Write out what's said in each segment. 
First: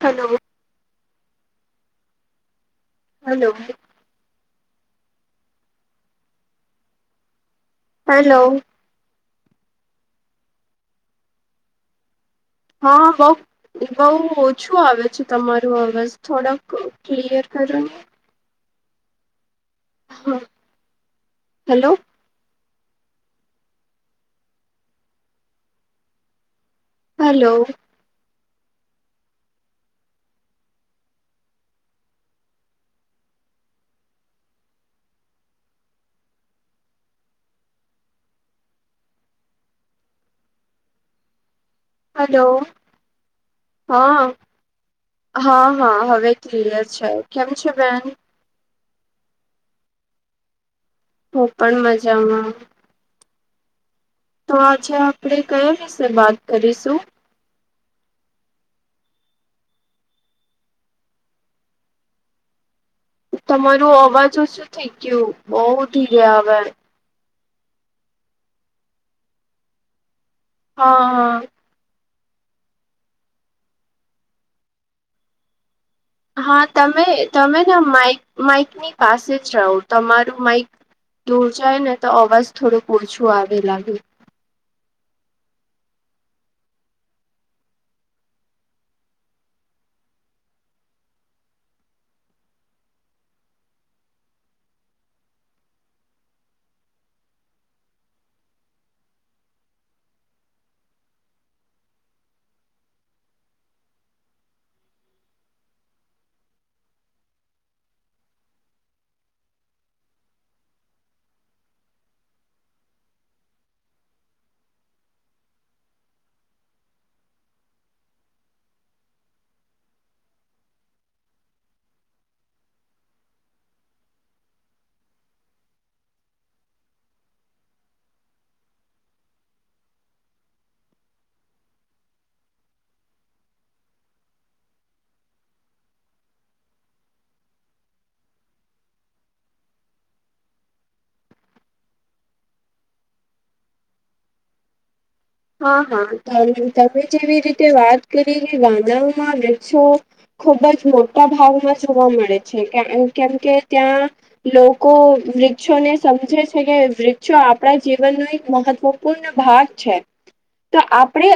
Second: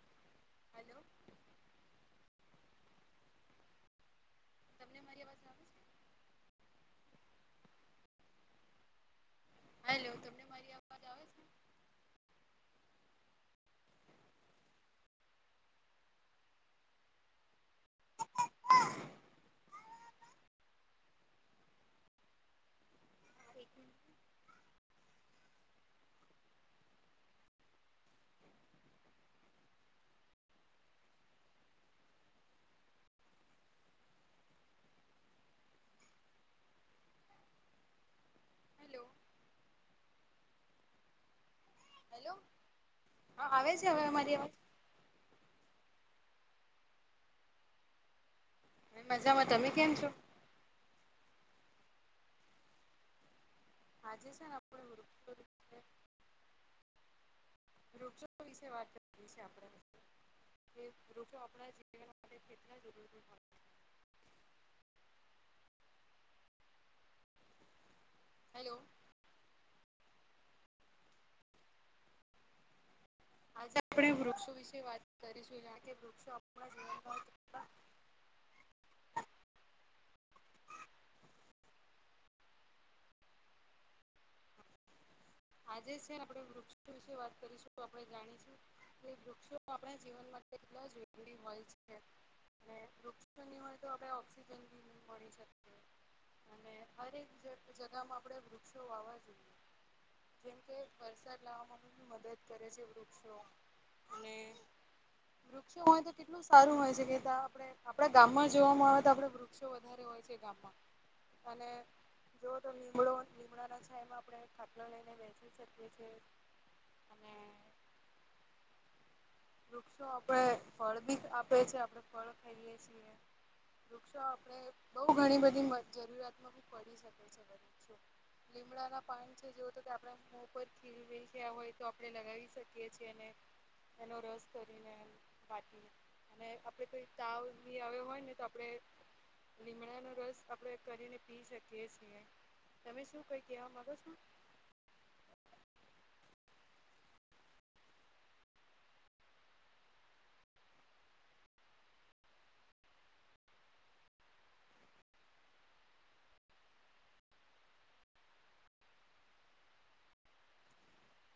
Hello. Hello. Hello. તમને મારી આવાજ આવે હાલો. હાલો તમને મારી અવાજ આવે છે? હ બો બઉ ઓછું આવે છે, તમારુ અવાજ થોડાક ક્લિયર કરો [inaudible] હ હાલો. થ [unintelligible] હાલો. હલો. હેલો હલો હા આવે છે, હવે હા મારી અવાજ હા હા હવે ક્લયર છે, કેમ છે, બેન? મે મજામાં તમે કેમ છો? હ પણ મજામાં. આજે છે ને તો આપણે આજે વૃક્ષો આપણેે કયા વિશે વાત કરીશું? વૃક્ષો વિશે વાત કરવી છે, આપણે કે વૃક્ષો આપણા જીવન માટે કેટલા [unintelligible] તમારું અવાજ ઓછુ થઇ ગયું બો ધીરે આવે હેલો. હા હા. આજે આપણે વૃક્ષો વિશે વાત કરીશું કારણ કે વૃ હા તમે તમેને માઈક માઈકની પાસે જ રહો તમારું માઈક દૂર જાય ને તો અવાજ થોડોક ઓછો આવે લાગે આજે છે, આપણે વૃક્ષો વિશે વાત કરીશું આપણે જાણીશું એ વૃક્ષો આપણા જીવન માટે એટલા જરૂરી હોય છે. ને વૃક્ષો ની હોય તો આપણે ઓઑક્સિજન બી ની મળી શકે અને હરેક જ જગામાં આપણે વૃક્ષો વાવા જોએ. જેમકે વરસાદ લાવવામાં બી મદદ કરે છે વૃક્ષો ને [unintelligible] વૃક્ષો હોય તો કેટલું સારું હોય છે કે વેદા આપડે આપડે ગામમાં જોવામાં આવે તો આપડે વૃક્ષો વધારે. હોય છે ગામમાં. અને જુઓ તો લીમડો લીમડાના છાયામાં આપણે ખાટલો લઈને બેેસી શકીએ છીએ. અને. વૃક્ષો આપડે ફળ બી આપે છે આપડે ફળ ખઈએ છીએ. વૃક્ષો આપણે બહુ ઘણી બધી જરૂરિયાતમાં બી પડી શકે છે. લીમડા ના પાન છે જેવ તો કે આપણે ઉપર ખીર વેખયા હોય તો આપડે લગાવી શકીએ છીએ ને એનો રસ કરીને વાટી અને આપડે કોઈ તાવ બી આવ્યો હોય ને તો આપણે લીમડાનો રસ આપણે કરીને પી શકીએ છીએ. તમે શું કઈ કેવા માગો છો હા હા તમે જેવી રીતે વાત કરી કે ગાનાઓમાં રે છો ખૂબ જ મોટા ભાવમાં જોવા મળે છે એમ કેમ કે ત્યાં લોકો વૃક્ષોને સમજે છે કે વૃક્ષો આપણા જીવનનું એક મહત્વ પૂર્ણ ભાગ છે. તો આપણે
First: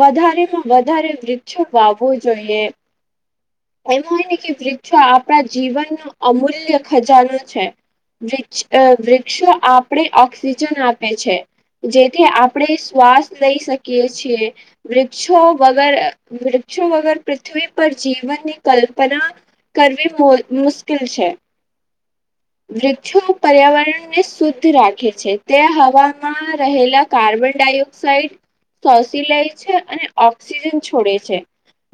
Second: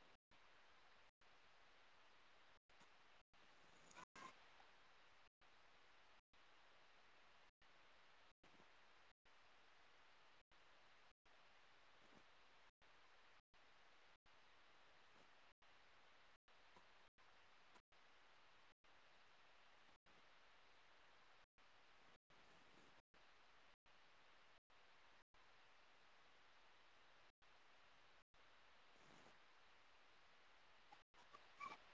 વધારેમાં વધારે વૃક્ષો વાવો જોઈએ. એમ હોય ને કે વૃક્ષો આપણા જીવનનું અમૂલ્ય ખજાનો છે. વક્ષ વૃક્ષો આપણેે ઓક્સિજન આપે છે જેથી આપણે શ્વાસ લઈ શકીએ છીએ. વૃક્ષો વગર વૃક્ષો વગર પૃથ્વી પર જીવનની કલ્પના કરવી બોજ મુશ્કીલ છે. [inaudible] વૃક્ષો પર્યાવરણ ને શુદ્ધ રાખે છે તે હવામાં રહેલા કાર્બનડાયોક્ સાઇડ સોસી લય છે અને ઓક્સિજન છોડે છે.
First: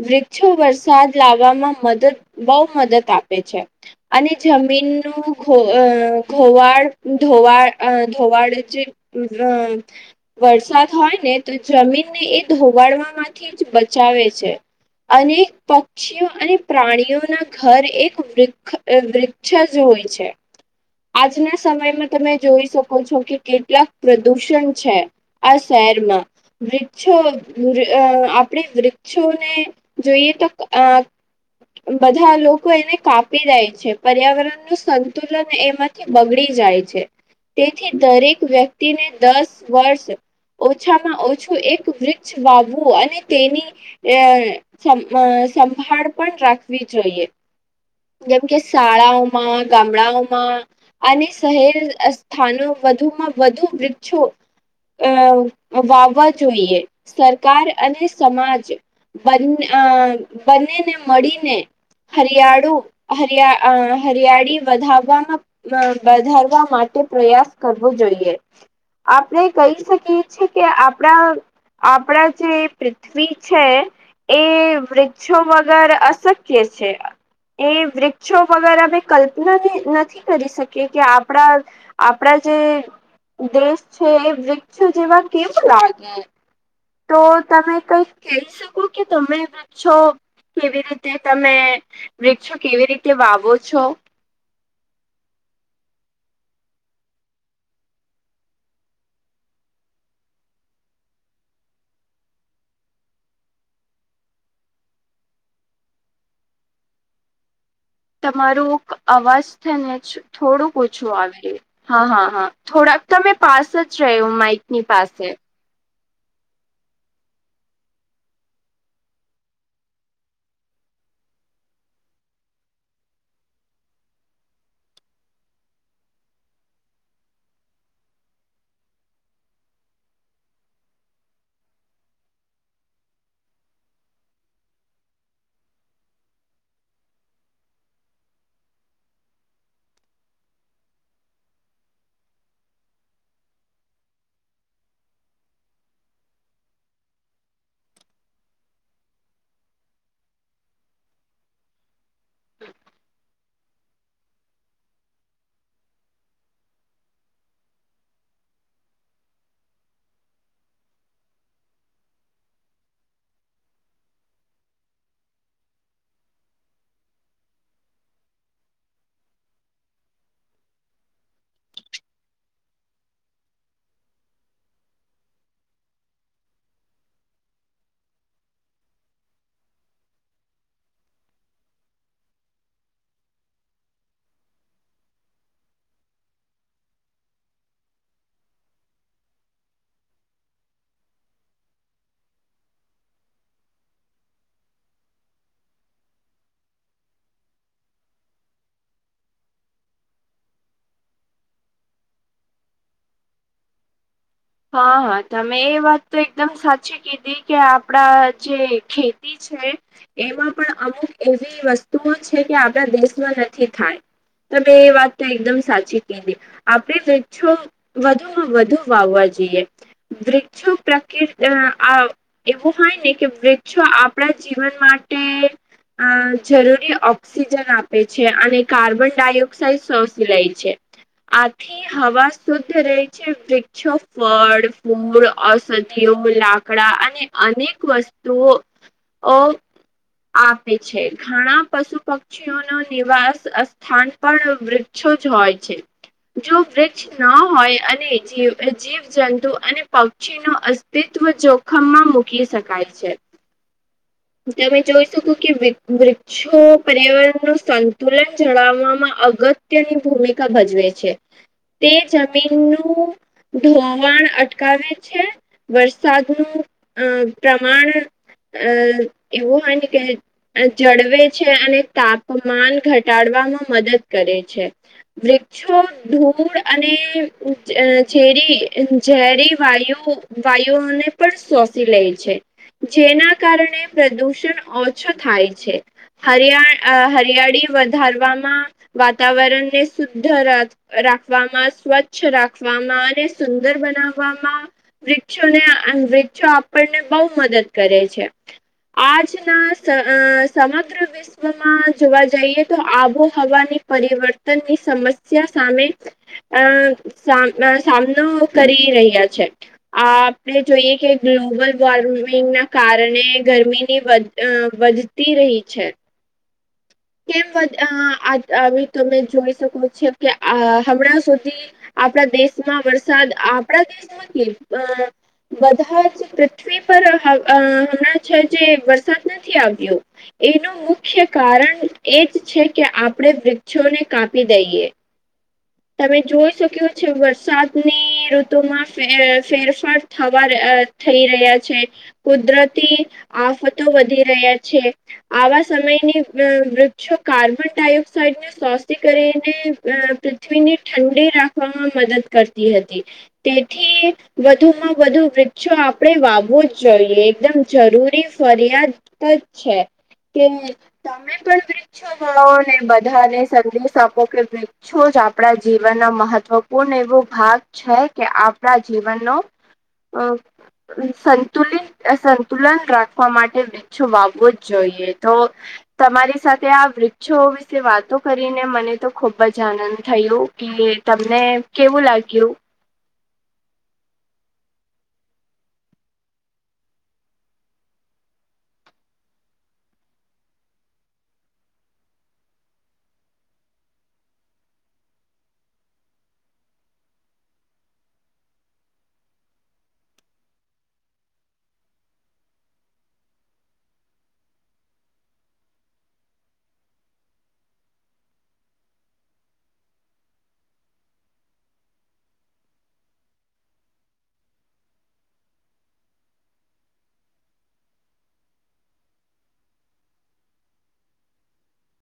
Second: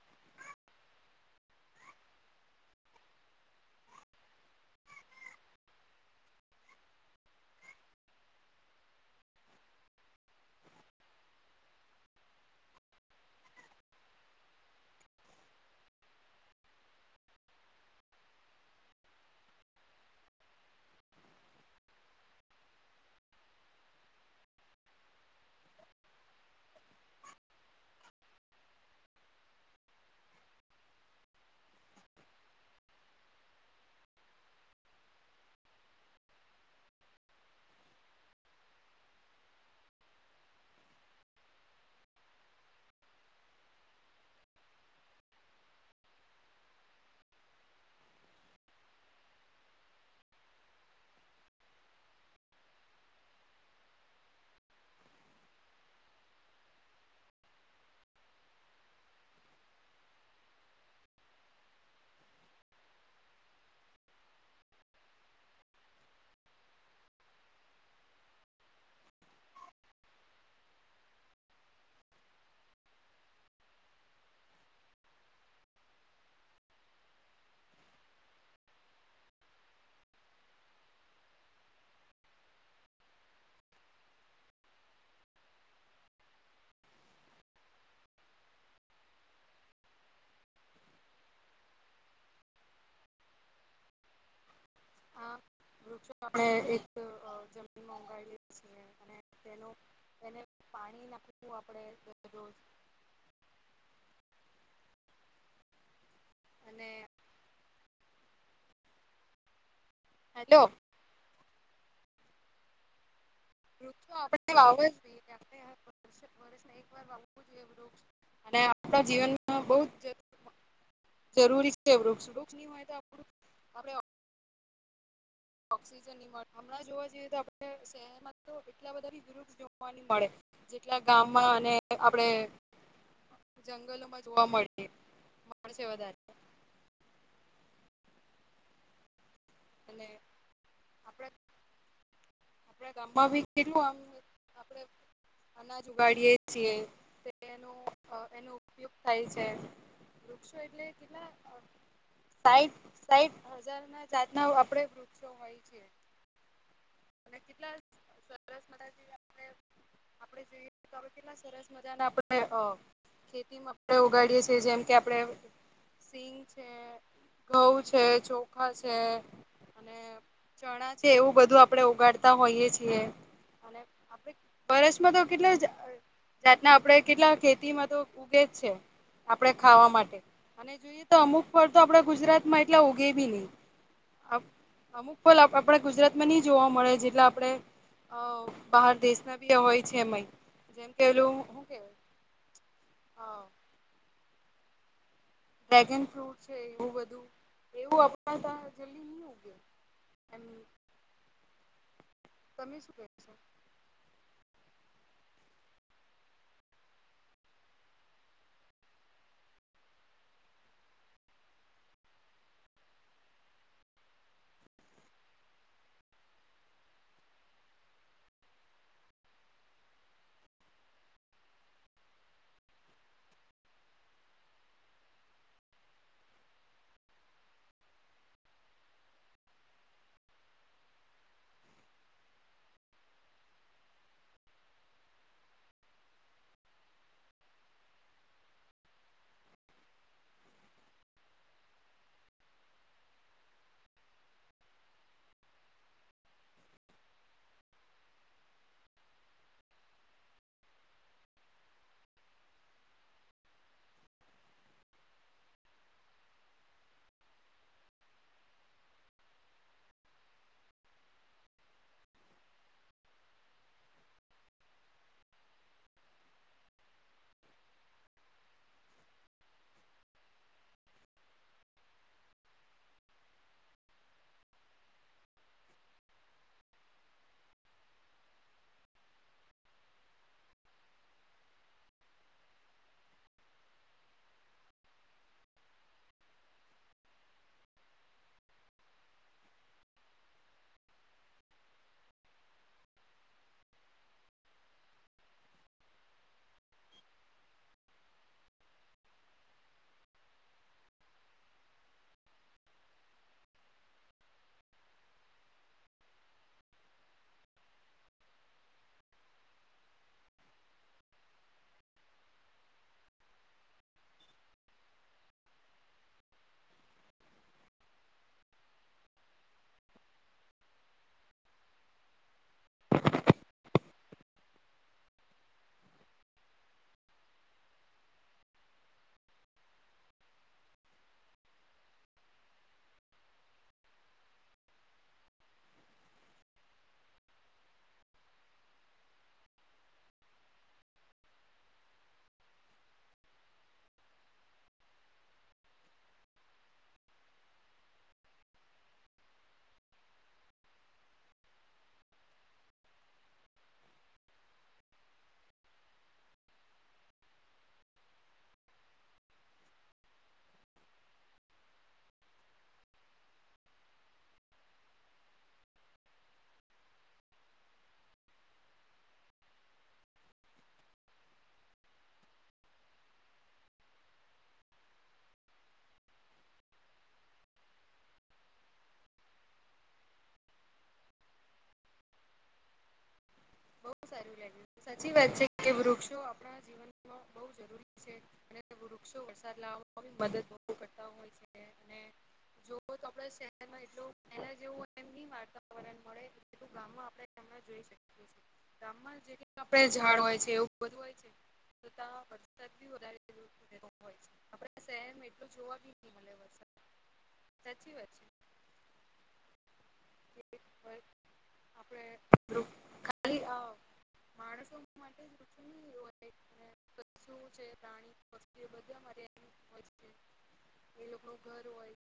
વૃક્ષો વરસાદ લાવવામાં મદદ બહુ મદદ આપે છે અને જમીનનું ખો અ ઘોવાળ ધોવાળ અ ધોવાળ જે અ વરસાદ હોય ને તો જમીનને એ ધોવાળવા માંથી જ બચાવે છે. અનેક પક્ષીઓ અને પ્રાણીઓના ઘર એક વૃ ખ વૃક્ષ જ હોય છે. આજના સમયમાં તમે જોઈ શકો છો કે કેટલાક પ્રદૂષણ છે. આ શહેરમાં વૃક્ષો અ આપણે વૃક્ષોને જોઈએ તો અ બધા લોકો એને કાપી દે છે પર્યાવરણ નું સંતુલન એમાં બગડી જાય છે તેથી દરેક વ્યક્તિને દસ વર્ષ ઓછામાં ઓછું એક વૃક્ષ વાવવું અને તેની અ સમ સંભાળ પણ રાખવી જોઈએ. જેમ કે શાળાઓમાં ગામડાઓમાં અને શહેર અ સ્થાનો વધુમાં વધુ વૃક્ષો અ વાવવા જોઈએ સરકાર અને સમાજ બન અ બને ને મળીને હરિયાળુ હરિયા અ હરિયાળી વધાવવામાં વધારવા માટે પ્રયાસ કરવો જોઈએ આપણે કહી શકીએ. છે કે આપણા આપણા જે પૃથ્વી છે. એ વૃક્ષો વગર અશક્ય છે. એ વૃક્ષો વગર અમે કલ્પના નથી કરી શકી કે આપણા આપણા જે દેશ છે એ વૃક્ષ જેવા કેવું લાગે તો તમે કંઈક કહી શકો કે તમે પાછો કેવી રીતે તમે વૃક્ષો કેવી રીતે વાવો છો? હા વૃક્ષો અમે એક જમીનમાં ઉઘાડીએ છીએ. અને તેનો એને પાણી નાખવું આપણે દરરોજ. અને તમારું અવાજ છે ને જ હેલો થોડુંક ઓછું આવે રહ્યું. હા હા હા થોડાક તમે પાસ જ વૃક્ષો રહ્યો માઈકની પાસે. વર્ષે વર્ષમાં એક વાર વાવવું જોઈએ વૃક્ષ. અને આપણા જીવનમાં બહુ જ જરૂરી [inaudible] જરૂરી છે વૃક્ષ. વૃક્ષ ની હોય તો આપણું આપણે ઓક ઓક્સિજન ની મળે. હમણાં જોવા જઈએ તો આપણે શહેરમાં તો એટલા બધા બી વૃ વૃક્ષ જોવા ની મળે. જેટલા ગામમાં અને આપણે જંગલોમાં જોવા મળે મળશે વધારે. અને આપણા આપણા ગામમાં ભી કેટલું આમ આપડે અનાજ ઉગાડીયે છીએ. તે એનો અ એનો ઉપયોગ થાય છે. વૃક્ષો એટલે કેટલા અ સાઈઠ સાઈઠ હજાર ના જાતના આપડે વૃક્ષો હોય છે. અને કેટલા સરસ મજાથી આપણે આપણે જોઈએ તો આપે કેટલા સ સરસ મજાના આપણે અ ખેતીમાં આપણે ઉગાડીએ છીએ. જેમ કે આપણેે સિંગ છે, ઘઉં છે, ચોખા છે, અને ને ચણા છે એવું બધું આપણેે ઉગાડતા હોઈએ છીએ. અને આપણે વર્ષમાં તો કેટલા ઝાડ જાતના આપડે કેટલા ખેતીમાં તો ઉગે જ છે. આપણે ખાવા માટે. અને જોઈએ તો અમુક ફળ તો આપણા ગુજરાતમાં એટલા ઉગે બી નહી. અ અમુક ફલ આપણા ગુજરાતમાં ની જોવા મળે જેટલા આપણે અ બહાર દેશના બી હોય છે એમઈ. જેમ કે ઓલું હું કેવાય અ ડ્રેગન ફ્રૂટ છે એવું બધું તો એવું આપણા ત્યાં જલ્દી ની ઉગે. એમ તમે શું કહેશો? હા હા તમે એ વાત તો એકદમ સાચી કીધી કે આપણા જે ખેતી છે. એમાં પણ અમુક એવી વસ્તુઓ છે કે આપણા દેશમાં નથી થાય. તમે એ વાત તો એકદમ સાચી કધી. આપણે વૃક્ષો વધુમાં વધુ વાવવા જોઈએ. વૃક્ષો પ્રક એ આ એવું હોય ને કે વૃક્ષો આપણા જીવન માટે આ જરૂરી ઓક્સિજન આપે છે, અને કાર્બન ડાયોક્સાઇડ શોશી લે છે. આથી હવા શુદ્ધ રહે છે. વૃક્ષો ફળ, ફૂલ, ઔષધિઓ, લાકડા અને અનેક વસ્તુઓ ઓ આપે છે. ઘણા પશુ, પક પક્ષીઓનો નિવાસ અ સ્થાન પણ વૃક્ષો જ હોય છે. જો વૃક્ષ ન હોય અને જીવ અ જીવ જંતુ અને પક્ષીનો અસ્તિત્વ જોખમમાં મૂકી શકાય છે. તમે જોઈ શકો કે વૃક વૃક્ષો પર્યાવરણનું સંતુલન જડાવવામાં અગત ત્યની ભૂમિકા ભજવે છે. તે જમીનનું ધોવ વાણ અટકાવે છે. વરસાદનું અ પ્રમાણ અ એવું હોય ને કે અ જળવે છે. અને તાપમાન ઘટાડવામાં મદદ કરે છે. વૃક્ષો ધૂળ અને અ જેરી એમ ઝેરી વાયુ વાયુઓને પણ શોષી લે છે. જેના કારણે પ્રદુષણ ઓછો થાય છે. હરિયા અ હરિયાળી વધારવામાં વાતાવરણને શુદ્ધ રાખવામાં સ્વચ્છ રાખવામાં અને સુંદર બનાવવામાં વૃક્ષોને વૃક્ષો આપણને બહુ મદદ કરે છે. આજના સમગ્ર વિ વિશ્વમાં જોવા જઈએ તો આબોહવાની પરિવર્તનની સમસ્યા સામે અ સા સામનો કરી રહ્યા છે. આ આપણે જોઈએ કે ગ્લોબલ વોર્મિંગના કારણે ગરમીની વધ તી રહી છે. કેમ આવી તમે જોઈ શકો છો કે હમણાં સુધી આપણા દેશમાં વરસાદ આપણા દેશમાંથી અ બધા જ પૃથ્વી પર હમણાં છે જે વરસાદ નથી આવ્યો. એનું મુખ્ય કારણ એ જ છે કે આપણે વૃક્ષોને કાપી દઈએ. [inaudible] તમે જોઈ શક્યો છે વરસાદની ઋતુમાં ફેરફાર થવા થઈ રહ્યા છે કુદરતી આફતો વધી રહ્યા છે. આવા સમયની વૃક્ષો કાર્બન ડાયોક્સાઇડ [unintelligible] કરીને પૃથ્વીની ઠંડી રાખવામાં મદદ કરતી હતી. તેથી વધુમાં વધુ વૃક્ષો આપણે વાવવો જ જોઈએ એકદમ જરૂરી ફરિયાદ જ છે કે તમે પણ વૃક્ષો વાવોને બધાને સંદેશ આપો કે છો જ આપણા જીવનનો મહત્વપૂર્ણ એવો ભાગ છે કે આપણા જીવનનો અ સંતુલિત સંતુલન રાખવા માટે ઓછું વાવવું જ જોઈએ તો તમારી સાથે તે આ વૃક્ષો વિશે વાતો કરીને મને તો ખૂબ જ આનંદ થયો કે તમને કેવું લાગ્યું? બહુ સારું લાગ્યું સાચી વાત છે કે વૃક્ષો આપણા જીવન મા બોવ જરૂરી છે અને વૃક્ષો વરસાદ લાવવામાં મદદ કરતા હોય છે. જો તો આપડા શહેરમાં એટલું એલા જેવું હોય વાતાવરણ મળે એટલુ ગામમાં આપણે તેમને જોઈ શકીએ. ગામમાં જે ક આપડ ઝાડ હોય છે એવું બધું હોય છે. [unintelligible] બોવ હોય છે આપડા શહેરમાં એટલું જોવા બી ન મળે વરસાદ સાચી વાત છે. આપણે ખાલી માણસો માટે [unintelligible] શું છે રાણી [unintelligible] એ લોકો ઘર હોય